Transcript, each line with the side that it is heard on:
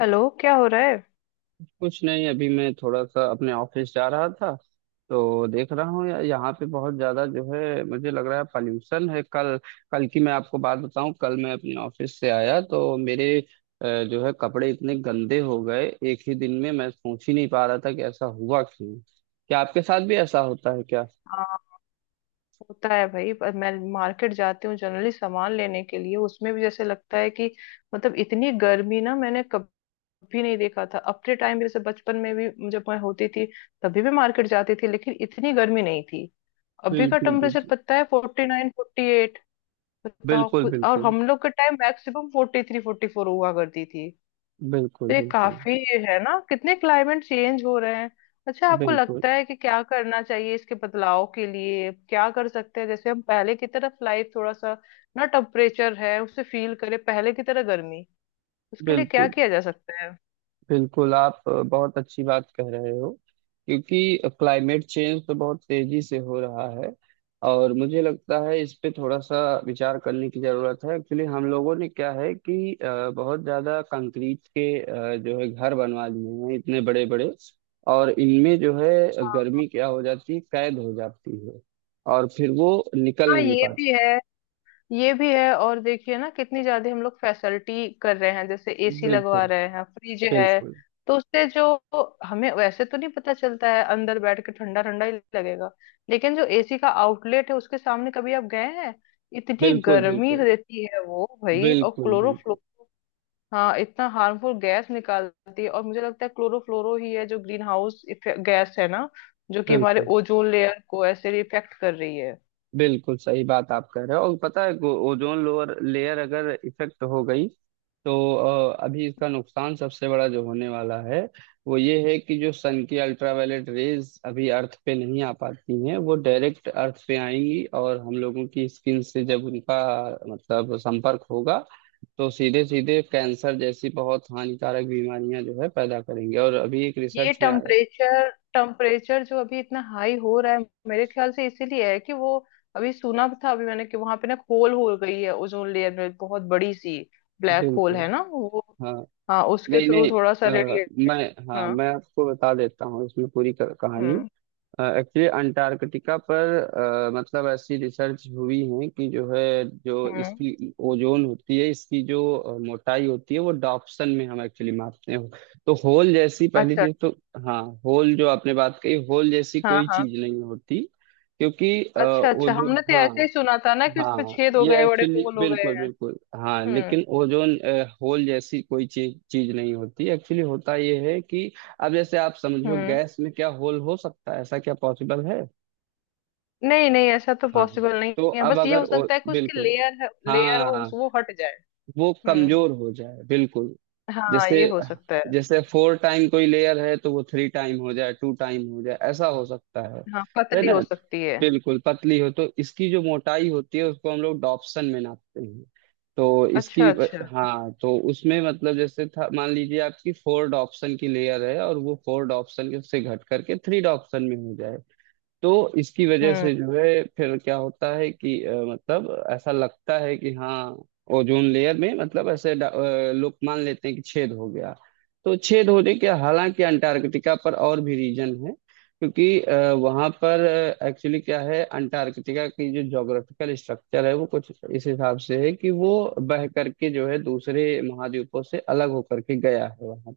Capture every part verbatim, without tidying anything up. left: Hello, क्या हो रहा है।
right: कुछ नहीं। अभी मैं थोड़ा सा अपने ऑफिस जा रहा था, तो देख रहा हूँ यार, यहाँ पे बहुत ज्यादा जो है मुझे लग रहा है पॉल्यूशन है। कल कल की मैं आपको बात बताऊं, कल मैं अपने ऑफिस से आया तो मेरे अ, जो है कपड़े इतने गंदे हो गए एक ही दिन में। मैं सोच ही नहीं पा रहा था कि ऐसा हुआ क्यों। क्या आपके साथ भी ऐसा होता है क्या?
left: हाँ। होता है भाई, पर मैं मार्केट जाती हूँ जनरली सामान लेने के लिए। उसमें भी जैसे लगता है कि मतलब इतनी गर्मी ना मैंने कभी नहीं देखा था अपने टाइम में। जैसे बचपन में भी जब मैं होती थी तभी भी मार्केट जाती थी लेकिन इतनी गर्मी नहीं थी। अभी का
right: बिल्कुल।
left: टेम्परेचर
right: बिल्कुल।
left: पता है? Forty nine, forty eight. बताओ।
right: बिल्कुल।
left: कुछ और
right: बिल्कुल।
left: हम लोग के time maximum forty three forty four हुआ करती थी।
right: बिल्कुल।
left: तो ये
right: बिल्कुल।
left: काफी है ना, कितने क्लाइमेट चेंज हो रहे हैं। अच्छा, आपको
right: बिल्कुल।
left: लगता है कि क्या करना चाहिए इसके बदलाव के लिए, क्या कर सकते हैं? जैसे हम पहले की तरह लाइफ थोड़ा सा ना, टेम्परेचर है उसे फील करें पहले की तरह गर्मी, उसके लिए क्या
right: बिल्कुल।
left: किया जा सकता है?
right: बिल्कुल, आप अ, बहुत अच्छी बात कह रहे हो। क्योंकि क्लाइमेट चेंज तो बहुत तेजी से हो रहा है और मुझे लगता है इस पे थोड़ा सा विचार करने की जरूरत है। एक्चुअली हम लोगों ने क्या है कि अ, बहुत ज्यादा कंक्रीट के अ, जो है घर बनवा लिए हैं इतने बड़े बड़े, और इनमें जो है
left: हाँ।
right: गर्मी क्या हो जाती है, कैद हो जाती है और फिर वो निकल
left: हाँ,
right: नहीं
left: ये
right: पाती।
left: भी है। ये भी है और देखिए ना कितनी ज्यादा हम लोग फैसिलिटी कर रहे हैं, जैसे एसी लगवा
right: बिल्कुल।
left: रहे हैं, फ्रिज है।
right: बिल्कुल।
left: तो उससे जो हमें वैसे तो नहीं पता चलता है, अंदर बैठ के ठंडा ठंडा ही लगेगा, लेकिन जो एसी का आउटलेट है उसके सामने कभी आप गए हैं? इतनी
right: बिल्कुल।
left: गर्मी
right: बिल्कुल।
left: देती है वो भाई। और
right: बिल्कुल।
left: क्लोरोफ्लो,
right: बिल्कुल।
left: हाँ, इतना हार्मफुल गैस निकालती है। और मुझे लगता है क्लोरोफ्लोरो ही है जो ग्रीन हाउस गैस है ना, जो कि हमारे
right: बिल्कुल।
left: ओजोन लेयर को ऐसे इफेक्ट कर रही है।
right: बिल्कुल सही बात आप कह रहे हो। और पता है गो- ओजोन लोअर लेयर अगर इफेक्ट हो गई तो अ, अभी इसका नुकसान सबसे बड़ा जो होने वाला है वो ये है कि जो सन की अल्ट्रावायलेट रेज अभी अर्थ पे नहीं आ पाती हैं वो डायरेक्ट अर्थ पे आएंगी और हम लोगों की स्किन से जब उनका मतलब संपर्क होगा, तो सीधे सीधे कैंसर जैसी बहुत हानिकारक बीमारियां जो है पैदा करेंगे। और अभी एक
left: ये
right: रिसर्च में आया।
left: टेम्परेचर टेम्परेचर जो अभी इतना हाई हो रहा है मेरे ख्याल से इसीलिए है कि वो अभी सुना था, अभी मैंने कि वहां पे ना होल हो गई है ओजोन लेयर में, बहुत बड़ी सी ब्लैक होल
right: बिल्कुल।
left: है ना वो।
right: हाँ।
left: हाँ, उसके
right: नहीं
left: थ्रू
right: नहीं।
left: थोड़ा सा
right: अ,
left: रेडिएट।
right: मैं। हाँ,
left: हाँ।
right: मैं आपको बता देता हूँ इसमें पूरी क- कहानी।
left: हम्म।
right: एक्चुअली अंटार्कटिका पर अ, मतलब ऐसी रिसर्च हुई है कि जो है, जो
left: हम्म।
right: इसकी ओजोन होती है, इसकी जो अ, मोटाई होती है वो डॉप्सन में हम एक्चुअली मापते हैं। तो होल जैसी पहली
left: अच्छा।
right: चीज तो हाँ, होल जो आपने बात कही, होल जैसी
left: हाँ
right: कोई
left: हाँ।
right: चीज नहीं होती। क्योंकि अ,
left: अच्छा अच्छा,
right: ओजोन।
left: हमने तो ऐसे
right: हाँ।
left: ही सुना था ना कि उसपे
right: हाँ
left: छेद हो
right: ये
left: गए, बड़े
right: एक्चुअली
left: होल हो गए
right: बिल्कुल
left: हैं।
right: बिल्कुल। हाँ,
left: हम्म।
right: लेकिन ओजोन होल जैसी कोई चीज चीज नहीं होती। एक्चुअली होता ये है कि अब जैसे आप समझो,
left: हम्म।
right: गैस में क्या होल हो सकता है, ऐसा क्या पॉसिबल है।
left: नहीं नहीं, ऐसा तो
right: हाँ।
left: पॉसिबल नहीं
right: तो
left: है।
right: अब
left: बस ये
right: अगर
left: हो
right: ओ,
left: सकता है कि उसकी
right: बिल्कुल,
left: लेयर है, लेयर हो
right: हाँ,
left: उस- वो हट जाए।
right: वो
left: हम्म।
right: कमजोर हो जाए। बिल्कुल।
left: हाँ,
right: जैसे
left: ये हो सकता है।
right: जैसे फोर टाइम कोई लेयर है तो वो थ्री टाइम हो जाए, टू टाइम हो जाए, ऐसा हो सकता है
left: हाँ,
right: है
left: पतली
right: ना?
left: हो सकती है।
right: बिल्कुल पतली हो तो इसकी जो मोटाई होती है उसको हम लोग डॉप्सन में नापते हैं। तो इसकी,
left: अच्छा अच्छा।
right: हाँ, तो उसमें मतलब जैसे था, मान लीजिए आपकी फोर डॉप्सन की लेयर है और वो फोर डॉप्सन से घट करके थ्री डॉप्सन में हो जाए। तो इसकी वजह
left: हम्म।
right: से जो है फिर क्या होता है कि अ, मतलब ऐसा लगता है कि हाँ, ओजोन लेयर में मतलब ऐसे डा- अ, लोग मान लेते हैं कि छेद हो गया। तो छेद होने के हालांकि अंटार्कटिका पर और भी रीजन है, क्योंकि अ, वहाँ पर एक्चुअली क्या है, अंटार्कटिका की जो ज्योग्राफिकल स्ट्रक्चर है वो कुछ इस हिसाब से है कि वो बह करके जो है दूसरे महाद्वीपों से अलग होकर के गया है वहाँ।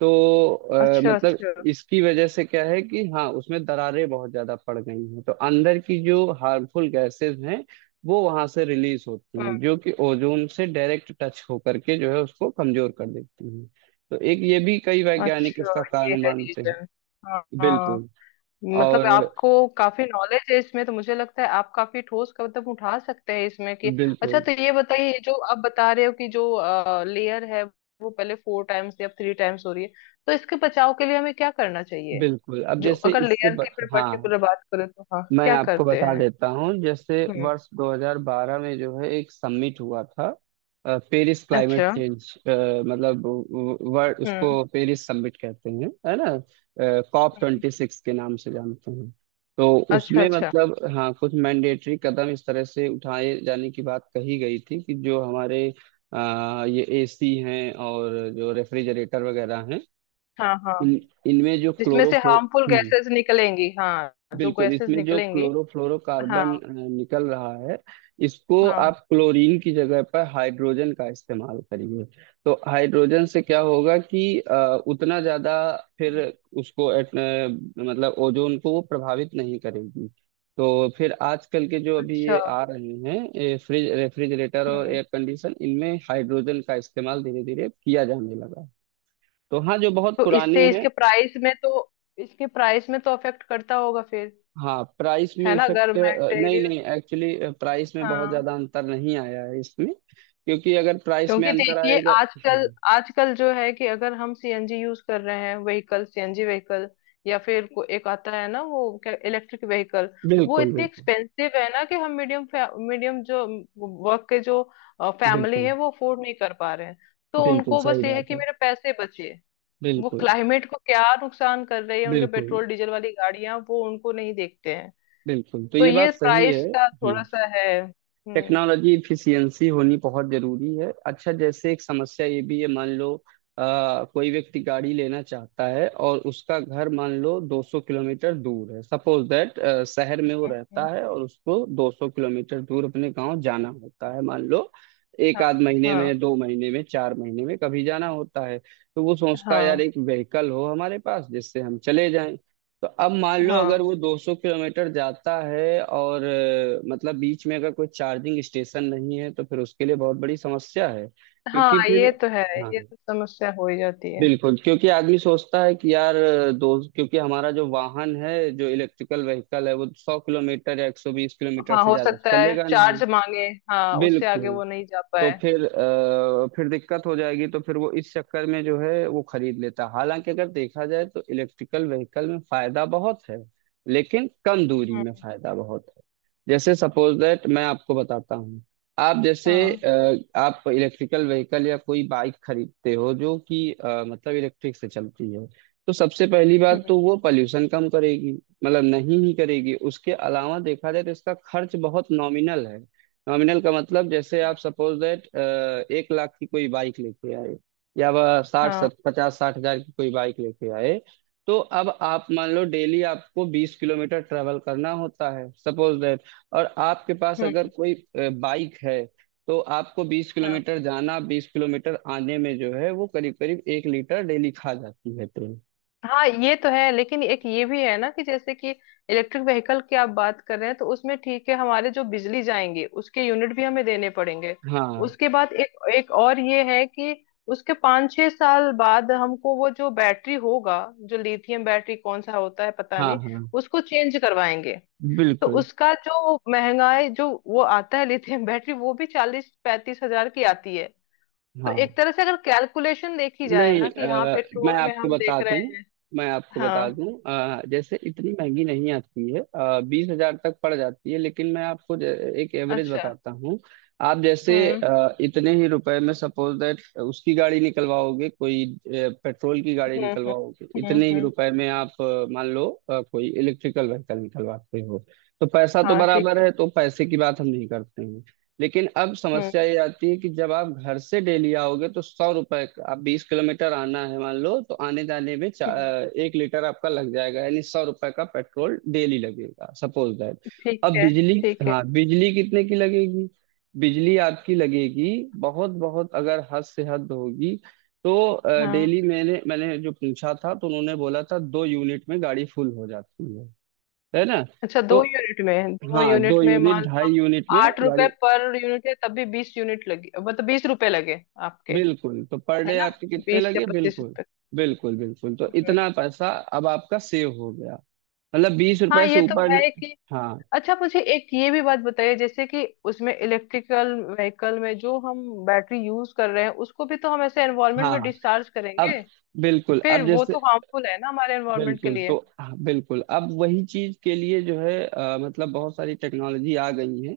right: तो अ,
left: अच्छा
right: मतलब
left: अच्छा।
right: इसकी वजह से क्या है कि हाँ, उसमें दरारें बहुत ज्यादा पड़ गई हैं, तो अंदर की जो हार्मफुल गैसेस हैं वो वहां से रिलीज होती हैं
left: हम्म।
right: जो कि ओजोन से डायरेक्ट टच होकर के जो है उसको कमजोर कर देती हैं। तो एक ये भी कई वैज्ञानिक इसका
left: अच्छा ये
right: कारण
left: है
right: मानते हैं।
left: रीजन। हाँ हाँ।
right: बिल्कुल।
left: मतलब
right: और
left: आपको काफी नॉलेज है इसमें, तो मुझे लगता है आप काफी ठोस कदम उठा सकते हैं इसमें कि अच्छा
right: बिल्कुल।
left: तो ये बताइए, ये जो आप बता रहे हो कि जो लेयर है वो पहले फोर टाइम्स या थ्री टाइम्स हो रही है, तो इसके बचाव के लिए हमें क्या करना चाहिए?
right: बिल्कुल। अब
left: जो
right: जैसे
left: अगर
right: इसके
left: लेयर
right: ब...
left: की पर
right: हाँ,
left: पर्टिकुलर बात करें तो हाँ,
right: मैं
left: क्या
right: आपको
left: करते
right: बता
left: हैं?
right: देता हूँ। जैसे
left: हम्म।
right: वर्ष दो हज़ार बारह में जो है एक समिट हुआ था। अ, पेरिस
left: अच्छा।
right: क्लाइमेट चेंज मतलब व- वर्ल्ड,
left: हम्म।
right: उसको पेरिस समिट कहते हैं, है ना? कॉप
left: हम्म।
right: ट्वेंटी सिक्स के नाम से जानते हैं। तो
left: अच्छा
right: उसमें
left: अच्छा।
right: मतलब हाँ, कुछ मैंडेटरी कदम इस तरह से उठाए जाने की बात कही गई थी कि जो हमारे अ, ये ए सी हैं और जो रेफ्रिजरेटर वगैरह हैं,
left: हाँ हाँ।
right: इन इनमें जो
left: जिसमें से
right: क्लोरोफ्लो।
left: हार्मफुल गैसेस निकलेंगी, हाँ, जो
right: बिल्कुल।
left: गैसेस
right: इसमें जो
left: निकलेंगी। हाँ।
right: क्लोरोफ्लोरोकार्बन अ, निकल रहा है, इसको
left: हाँ।
right: आप क्लोरीन की जगह पर हाइड्रोजन का इस्तेमाल करिए। तो हाइड्रोजन से क्या होगा कि अ, उतना ज्यादा, फिर
left: हम्म,
right: उसको एट- अ, मतलब ओजोन को वो प्रभावित नहीं करेगी। तो फिर आजकल के जो अभी
left: अच्छा।
right: ये आ रहे हैं ये फ्रिज रेफ्रिजरेटर और
left: हम्म।
right: एयर कंडीशन, इनमें हाइड्रोजन का इस्तेमाल धीरे धीरे किया जाने लगा। तो हाँ, जो बहुत
left: तो
right: पुराने
left: इससे
right: हैं।
left: इसके प्राइस में तो इसके प्राइस में तो अफेक्ट करता होगा फिर,
right: हाँ, प्राइस में
left: है ना? अगर
right: इफेक्ट। नहीं
left: मटेरियल,
right: नहीं, एक्चुअली प्राइस में बहुत
left: हाँ।
right: ज्यादा अंतर नहीं आया है इसमें, क्योंकि अगर प्राइस में
left: क्योंकि
right: अंतर
left: देखिए
right: आएगा।
left: आजकल
right: हाँ।
left: आजकल जो है कि अगर हम सीएनजी यूज कर रहे हैं, व्हीकल सीएनजी व्हीकल, या फिर को एक आता है ना वो क्या, इलेक्ट्रिक व्हीकल, वो
right: बिल्कुल।
left: इतने
right: बिल्कुल।
left: एक्सपेंसिव है ना कि हम मीडियम मीडियम जो वर्क के जो फैमिली
right: बिल्कुल।
left: है वो अफोर्ड नहीं कर पा रहे हैं। तो
right: बिल्कुल
left: उनको
right: सही
left: बस ये है
right: बात
left: कि
right: है।
left: मेरे पैसे बचे, वो
right: बिल्कुल।
left: क्लाइमेट को क्या नुकसान कर रही है उनके
right: बिल्कुल।
left: पेट्रोल डीजल वाली गाड़ियां वो उनको नहीं देखते हैं।
right: बिल्कुल, तो
left: तो
right: ये
left: ये
right: बात सही है।
left: प्राइस का थोड़ा
right: हम्म,
left: सा है। हम्म।
right: टेक्नोलॉजी इफिशियंसी होनी बहुत जरूरी है। अच्छा, जैसे एक समस्या ये भी है, मान लो आ, कोई व्यक्ति गाड़ी लेना चाहता है और उसका घर मान लो दो सौ किलोमीटर दूर है। सपोज दैट, शहर में वो रहता
left: हम्म,
right: है और उसको दो सौ किलोमीटर दूर अपने गांव जाना होता है मान लो, एक
left: हाँ
right: आध महीने
left: हाँ
right: में, दो महीने में, चार महीने में कभी जाना होता है। तो वो सोचता है यार,
left: हाँ।
right: एक व्हीकल हो हमारे पास जिससे हम चले जाएं। तो अब मान लो अगर
left: हाँ।
right: वो दो सौ किलोमीटर जाता है और अ, मतलब बीच में अगर कोई चार्जिंग स्टेशन नहीं है तो फिर उसके लिए बहुत बड़ी समस्या है,
left: हाँ,
right: क्योंकि फिर
left: ये तो है।
right: हाँ।
left: ये तो समस्या हो ही जाती है।
right: बिल्कुल। क्योंकि आदमी सोचता है कि यार अ, दो क्योंकि हमारा जो वाहन है, जो इलेक्ट्रिकल व्हीकल है वो सौ किलोमीटर या एक सौ बीस किलोमीटर
left: हाँ,
right: से
left: हो
right: ज्यादा
left: सकता है
right: चलेगा नहीं।
left: चार्ज मांगे, हाँ, उससे आगे
right: बिल्कुल।
left: वो नहीं जा
right: तो
left: पाए।
right: फिर अ, फिर दिक्कत हो जाएगी, तो फिर वो इस चक्कर में जो है वो खरीद लेता। हालांकि अगर देखा जाए तो इलेक्ट्रिकल व्हीकल में फायदा बहुत है, लेकिन कम दूरी में
left: हम्म।
right: फायदा बहुत है। जैसे, सपोज दैट, मैं आपको बताता हूँ। आप जैसे
left: हाँ।
right: अ, आप इलेक्ट्रिकल व्हीकल या कोई बाइक खरीदते हो जो कि अ, मतलब इलेक्ट्रिक से चलती है। तो सबसे पहली बात
left: हम्म।
right: तो वो पॉल्यूशन कम करेगी, मतलब नहीं ही करेगी। उसके अलावा देखा जाए तो इसका खर्च बहुत नॉमिनल है। नॉमिनल का मतलब, जैसे आप सपोज दैट एक लाख की कोई बाइक लेके आए, या वह साठ
left: हाँ।
right: सत पचास साठ हजार की कोई बाइक लेके आए। तो अब आप मान लो डेली आपको बीस किलोमीटर ट्रेवल करना होता है सपोज दैट, और आपके पास अगर
left: हम्म।
right: कोई बाइक है तो आपको बीस
left: हाँ।
right: किलोमीटर जाना, बीस किलोमीटर आने में जो है वो करीब करीब एक लीटर डेली खा जाती है तेल।
left: हाँ ये तो है, लेकिन एक ये भी है ना कि जैसे कि इलेक्ट्रिक व्हीकल की आप बात कर रहे हैं, तो उसमें ठीक है हमारे जो बिजली जाएंगे उसके यूनिट भी हमें देने पड़ेंगे।
right: हाँ।
left: उसके बाद एक एक और ये है कि उसके पाँच छह साल बाद हमको वो जो बैटरी होगा, जो लिथियम बैटरी कौन सा होता है पता
right: हाँ।
left: नहीं,
right: हाँ।
left: उसको चेंज करवाएंगे। तो
right: बिल्कुल।
left: उसका जो महंगाई जो वो आता है, लिथियम बैटरी वो भी चालीस पैंतीस हजार की आती है। तो
right: हाँ।
left: एक तरह से अगर कैलकुलेशन देखी जाए
right: नहीं,
left: ना कि हाँ
right: अ, मैं
left: पेट्रोल में
right: आपको
left: हम
right: बता
left: देख
right: दूं
left: रहे हैं।
right: मैं आपको बता
left: हाँ।
right: दूं अ, जैसे इतनी महंगी नहीं आती है, बीस हजार तक पड़ जाती है। लेकिन मैं आपको ज- एक एवरेज
left: अच्छा।
right: बताता हूँ। आप जैसे,
left: हम्म
right: अ, इतने ही रुपए में सपोज दैट उसकी गाड़ी निकलवाओगे, कोई पेट्रोल की गाड़ी
left: हम्म हम्म
right: निकलवाओगे, इतने
left: हम्म
right: ही
left: हम्म,
right: रुपए में आप अ, मान लो अ, कोई इलेक्ट्रिकल व्हीकल निकलवाते हो, तो पैसा तो
left: हाँ ठीक
right: बराबर
left: है।
right: है, तो पैसे की बात हम नहीं करते। लेकिन अब
left: हम्म।
right: समस्या ये आती है कि जब आप घर से डेली आओगे, तो सौ रुपए का- आप बीस किलोमीटर आना है मान लो, तो आने जाने में चा-
left: हम्म।
right: एक लीटर आपका लग जाएगा, यानी सौ रुपए का पेट्रोल डेली लगेगा सपोज दैट।
left: ठीक
right: अब
left: है।
right: बिजली,
left: ठीक है।
right: हाँ, बिजली कितने की लगेगी? बिजली आपकी लगेगी बहुत, बहुत अगर हद से हद होगी तो अ,
left: हाँ,
right: डेली मैंने मैंने जो पूछा था तो उन्होंने बोला था दो यूनिट में गाड़ी फुल हो जाती है है ना?
left: अच्छा, दो
right: तो
left: यूनिट में, दो
right: हाँ, दो
left: यूनिट में मान
right: यूनिट
left: लो
right: ढाई
left: आप
right: यूनिट में
left: आठ रुपए
right: गाड़ी।
left: पर यूनिट है तब भी बीस यूनिट लगे, मतलब बीस रुपए लगे आपके,
right: बिल्कुल, तो पर
left: है
right: डे
left: ना?
right: आपके कितने
left: बीस या
right: लगे?
left: पच्चीस
right: बिल्कुल।
left: रुपए
right: बिल्कुल। बिल्कुल, तो
left: हम्म।
right: इतना पैसा अब आपका सेव हो गया, मतलब बीस
left: हाँ,
right: रुपए से
left: ये तो
right: ऊपर ने-
left: है कि
right: हाँ।
left: अच्छा मुझे एक ये भी बात बताइए जैसे कि उसमें इलेक्ट्रिकल व्हीकल में जो हम बैटरी यूज कर रहे हैं उसको भी तो हम ऐसे एनवायरनमेंट
right: हाँ,
left: में डिस्चार्ज
right: अब,
left: करेंगे,
right: बिल्कुल,
left: फिर
right: अब
left: वो तो
right: जैसे,
left: हार्मफुल है ना हमारे एनवायरनमेंट के
right: बिल्कुल, तो
left: लिए।
right: हाँ, बिल्कुल, अब वही चीज के लिए जो है अ, मतलब बहुत सारी टेक्नोलॉजी आ गई है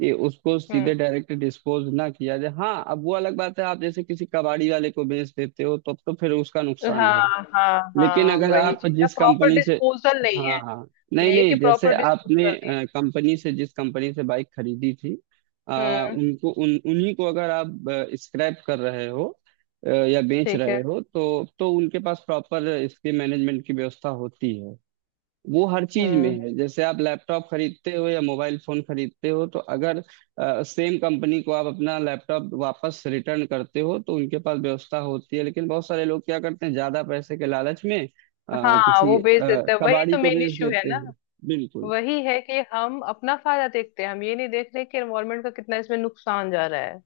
right: कि उसको
left: हम्म।
right: सीधे डायरेक्ट डिस्पोज ना किया जाए। हाँ, अब वो अलग बात है, आप जैसे किसी कबाड़ी वाले को बेच देते हो तब तो, तो फिर उसका नुकसान है।
left: हाँ हाँ
right: लेकिन
left: हाँ,
right: अगर
left: वही
right: आप
left: चीज ना,
right: जिस
left: प्रॉपर
right: कंपनी से,
left: डिस्पोजल नहीं
right: हाँ
left: है।
right: हाँ, नहीं
left: यही कि
right: नहीं, जैसे
left: प्रॉपर
right: आपने
left: डिस्पोजल नहीं
right: कंपनी से जिस कंपनी से बाइक खरीदी थी, अ,
left: है। हम्म।
right: उनको उन उन्हीं को अगर आप स्क्रैप कर रहे हो अ, या बेच
left: ठीक है।
right: रहे हो तो तो उनके पास प्रॉपर इसके मैनेजमेंट की व्यवस्था होती है। वो हर चीज में
left: हम्म।
right: है, जैसे आप लैपटॉप खरीदते हो या मोबाइल फोन खरीदते हो, तो अगर सेम कंपनी को आप अपना लैपटॉप वापस रिटर्न करते हो तो उनके पास व्यवस्था होती है। लेकिन बहुत सारे लोग क्या करते हैं, ज्यादा पैसे के लालच में अ,
left: हाँ
right: किसी
left: वो
right: अ,
left: बेच देते हैं, वही
right: कबाड़ी
left: तो
right: को
left: मेन
right: बेच
left: इश्यू है
right: देते
left: ना।
right: हैं। बिल्कुल।
left: वही है कि हम अपना फायदा देखते हैं, हम ये नहीं देख रहे कि एनवायरनमेंट का कितना इसमें नुकसान जा रहा है।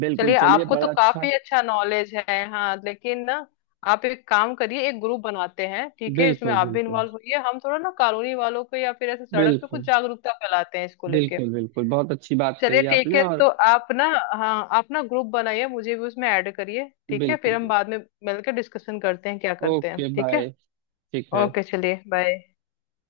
right: बिल्कुल,
left: चलिए,
right: चलिए,
left: आपको तो
right: बड़ा अच्छा।
left: काफी अच्छा नॉलेज है। हाँ लेकिन ना आप एक काम करिए, एक ग्रुप बनाते हैं, ठीक है, इसमें
right: बिल्कुल।
left: आप भी
right: बिल्कुल।
left: इन्वॉल्व होइए, हम थोड़ा ना कॉलोनी वालों को या फिर ऐसे सड़क पे
right: बिल्कुल।
left: कुछ जागरूकता फैलाते हैं इसको लेके।
right: बिल्कुल। बिल्कुल बहुत अच्छी बात
left: चलिए
right: कही
left: ठीक
right: आपने।
left: है,
right: और
left: तो आप ना, हाँ आप ना ग्रुप बनाइए, मुझे भी उसमें ऐड करिए, ठीक है
right: बिल्कुल।
left: फिर हम
right: बिल्कुल।
left: बाद में मिलकर डिस्कशन करते हैं क्या करते हैं,
right: ओके,
left: ठीक है?
right: बाय। ठीक है।
left: ओके, चलिए, बाय।